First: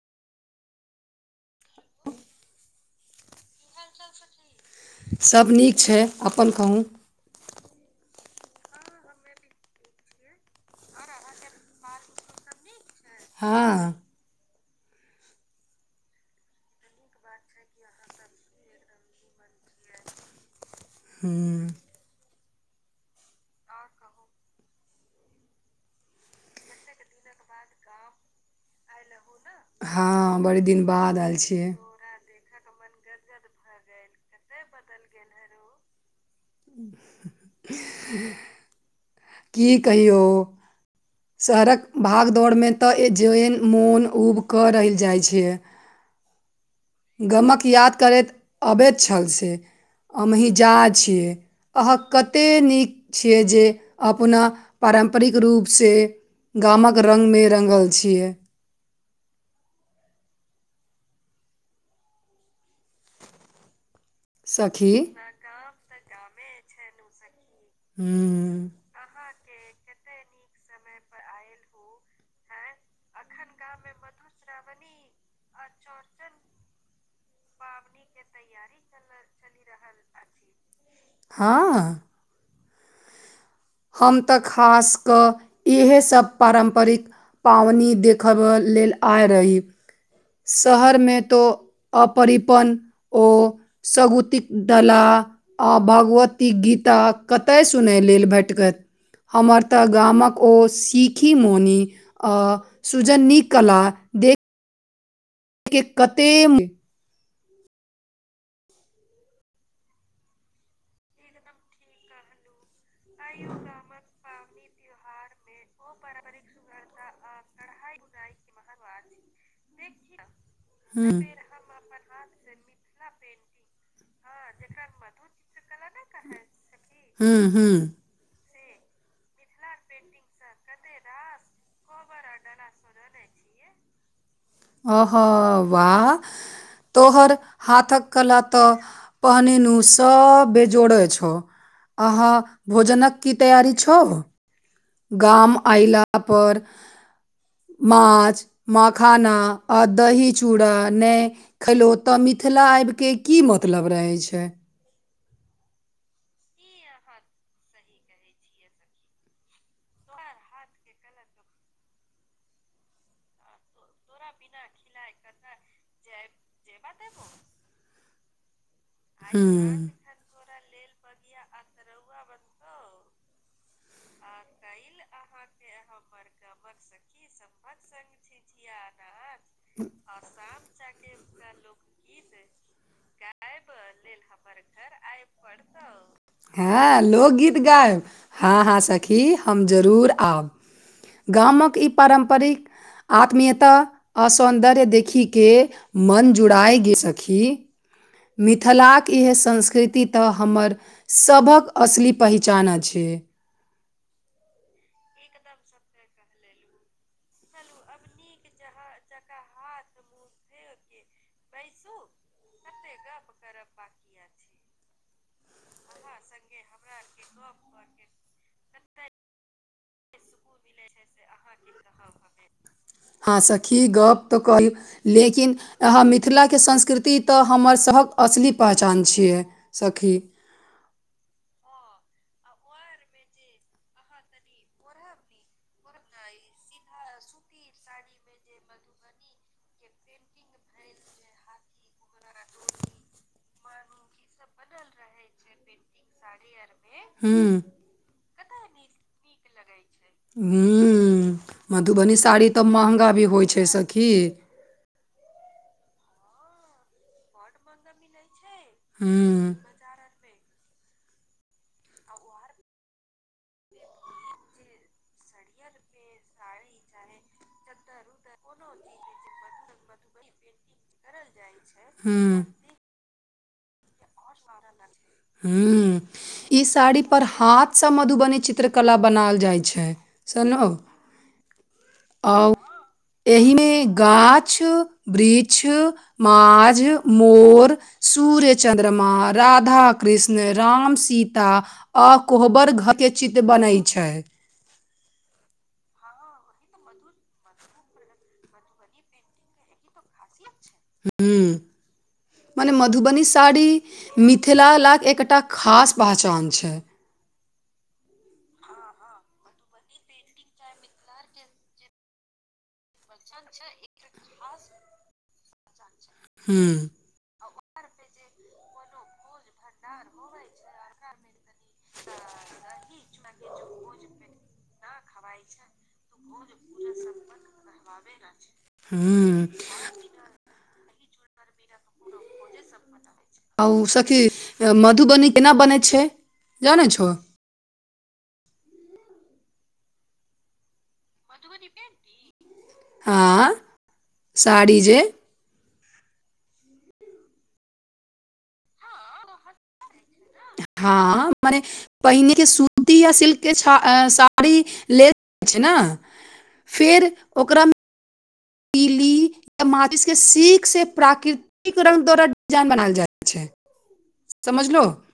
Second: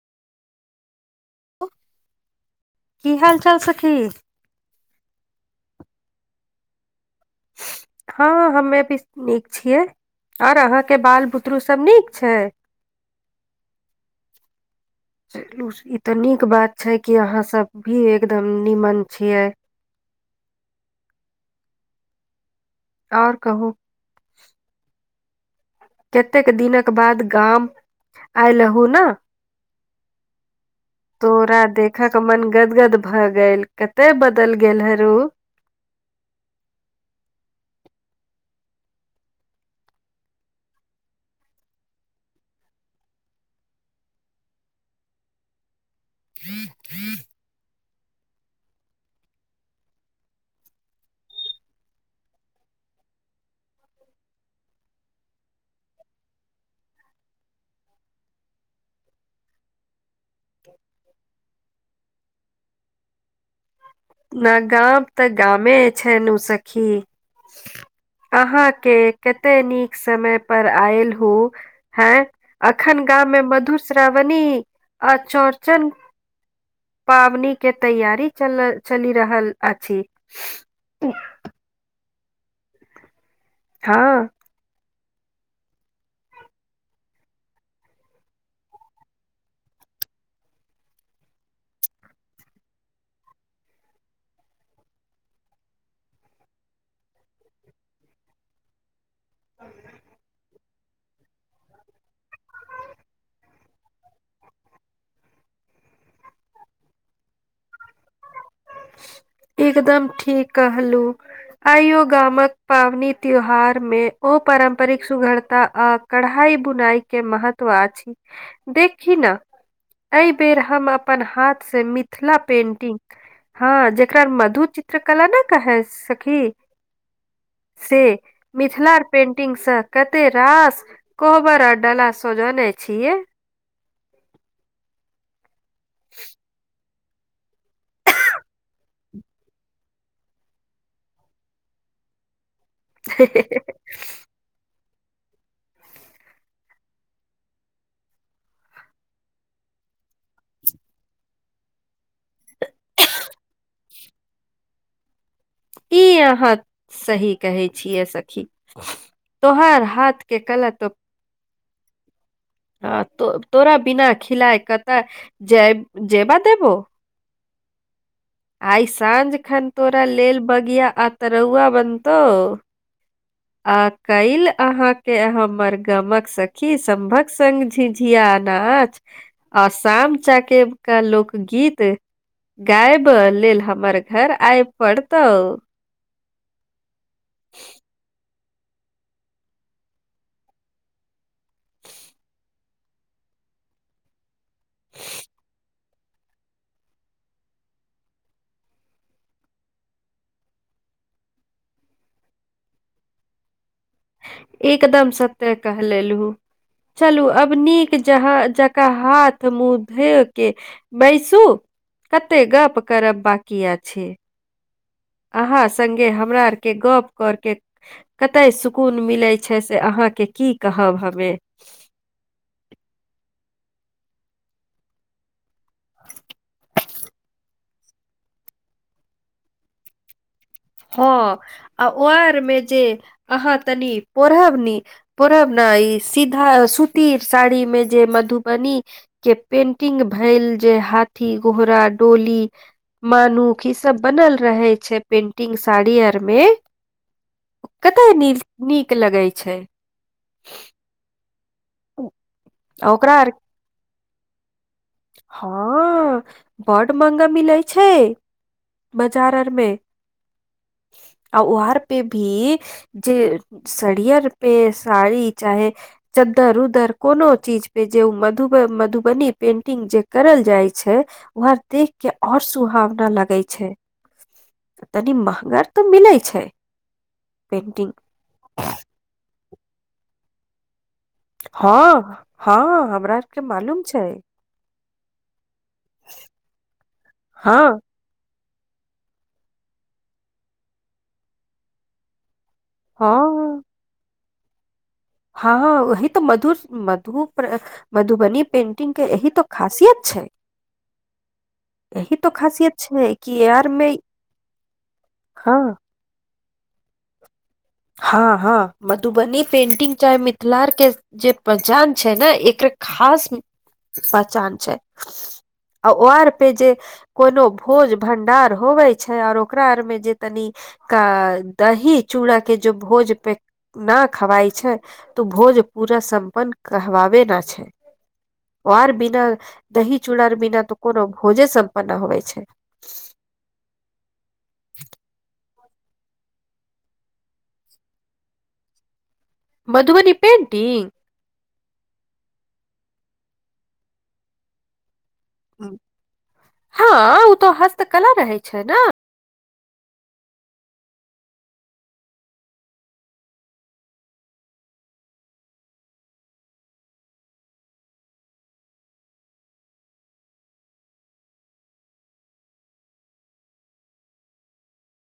कि हाल चाल सखी सभ नीक छै अपन कहू हँ हमे भी नीक छियै आओर अहाँकेँ बाल बुतरू सभ नीक छै हँ। चलू ई तऽ नीक बात छै कि अहाँसभ भी एकदम निीमन छियै हूँ आओर कहू कतेक दिन कऽ बाद गाम आयलूँ ने हँ बड़ी दिन बाद आयल तोरा छियै देखक मन गदगद भऽ गेल कते बदल गेल हे र कि कहियौ शहरक भागदौड़ मे तऽ जन मोन उब कऽ र जाइ छै [unintelligible] गमक याद करैत अबैत छल से हमही जा छियै अहाँ कतेक नीक छियै जे अपना पारम्परिक रूपसँ गामक रंगमे रंगल छियै [inaudible] न सखी गाम तऽ गामे छै नू सखी अहाँकेँ कते नीक समय पर आयल ह है अखन गाव मे मधु श्रावण अचौड़चन पावनि के तैयार चल चलि रहल अछि हँ। हम हँ तऽ खास कऽ इएहसभ पारम्परिक पाबनि देखबय लेलऽ आय रही शहरमे तो अपरिपन ओ सगुतिक दलाल आ भगवती गीता कतय सुनय लेलऽ भेटकत हमर तऽ गामक ओ सिखी मोनी आ सुजनी कला दे के कतेम एकदम ठीक कहलहु आइयो गाम मे पावनि त्यौहार मे ओ पारम्परिक सुधरता आ कढ़ाइ बुनाई के महत्व आ छी देखि ना एहि बेर हम अपन हाथसँ मिथिला पेंटिंग ह जेकरा मधु चित्रकला ने कहैय सखी गेलहुँ। से मिथिलार पेंटिंगसँ कते रास कोहबर डाला सजौने छियै अह वाह तोहर हाथक कला तऽ पहनी नु सब बेजोड़े छौ अहाँ भोजनक की तैयारी छौ गाम अयलापर माछ मखाना आ दही चूड़ा नहि खेलौत ओतय मिथिला आईबके की मतलब रहै छै ई अहाँ सही कहै छियै सखी तोहार हाथ के कलतुप आ तो तोरा बिना खिलाय कत जायब जैबा देबो आइ साँझ खन हूँ तोरा लेल बगिया आ तरौआ बनतौ आ काइल अहाँके हमर गमक सखी सम्भक सङ्ग झिझिया अनाच आ शाम चाकेब का लोकगीत गायब लेल हमर घर आइ पड़तौ हँ लोकगीत गायब हँ हँ सखी हम जरूर आब गामक ई पारम्परिक आत्मीयता आस सौन्दर्य देखिके मन जुड़िए गेल सखी मिथिलाक इह संस्कृति तऽ हमर सभक असली पहिचान छै त एकदम सत्य कह लेलहु चलू अब नीक जहाँ जक हाथ मुँह धोके बैसू कते गप करब बाँकी या छै अहाँ सङ्गे हमरा आरके गप्प करके कतय सुकून मिलै छै से अहाँ अहाँके की कहब हमे अहाँ सखी गप तऽ कहौ लेकिन अहाँ मिथिलाके संस्कृति तऽ हमर सभक असली पहचान छियै सखी हँ आ ओ आरमे जे अहाँ तनि पढ़ब नि पढ़ब नै आ इ सीधा सुती साड़ी में जे मधुबनी के पेंटिंग भैल जाइ जे हाथी घोड़ा डोली मानुख ई सब बनल रहै छै पेंट पेंटिंग साड़ी आर मे हम्म, कते नी नीक लगै छै ह्म मधुबनी आ साड़ी तऽ महँंगा ओकरा भी आर होइ छै सखी हँ बड महंगा मिलै छै बजार हम्म, आरमे आ उहार पे भी जे सड़ियर पे साड़ी चाहे चद्दर उदर कोनो चीज पे जे मधुब मधुबनी पेंट टिंग जे करल जाइ छै वह देख के और हम्म। सुहावना लगै छै तनी [inaudible] तऽ ह्म मिलै छै ई साड़ी पर हाथ से पेंटिंग मधुबनी चित्रकला बनाल जाय छै सनौ हँ हँ हमरा आरके एहिमे मालूम छै गाछ वृक्ष माझ हँ मोर सूर्य चन्द्रमा राधा कृष्ण राम सीता अ कोहबर घर के चित्र हँ बनै छै हँ ओहि तऽ मधुर मधुपर मधुबनी पेंटिंग के एहि तऽ खासियत छै हू यही तो मने खासियत छै मधुबनी कि साड़ी यार मे मिथिला ला एकटा हँ खास पहचान छै [unintelligible] हँ हँ मधुबनी पेंटिंग चाहे मिथिला आर के जे पहचान छै ने एकर खा खास पहचान छै आ ओ आर पे जे हुं, कोनो भोज भंडार होवे छै और ओकरा आर में जे तनी कनि दही चूड़ा के जो भोज पे न खवाइ छै तऽ भोज पूरा सम अपन कहवावे न छै वार बिना हुं, दही चुड़ा आर बिना तऽ कोनो भोजे सम्पन्न न होवय छै आ उ सखी मधुबनी केना बनै छै जानै छो मधुबनी पेंटिंग मधुबनी पेंटिंग हँ साड़ी जे हँ ओ तो हस्तकला रहय छै न हँ मने पहिने के सूती या सिल्क के साड़ी ले छैने फेर ओकरामे त माचिस के सीख से प्राकृतिक रंग द्वारा डिजाइन बनायल जाइत छै समझलो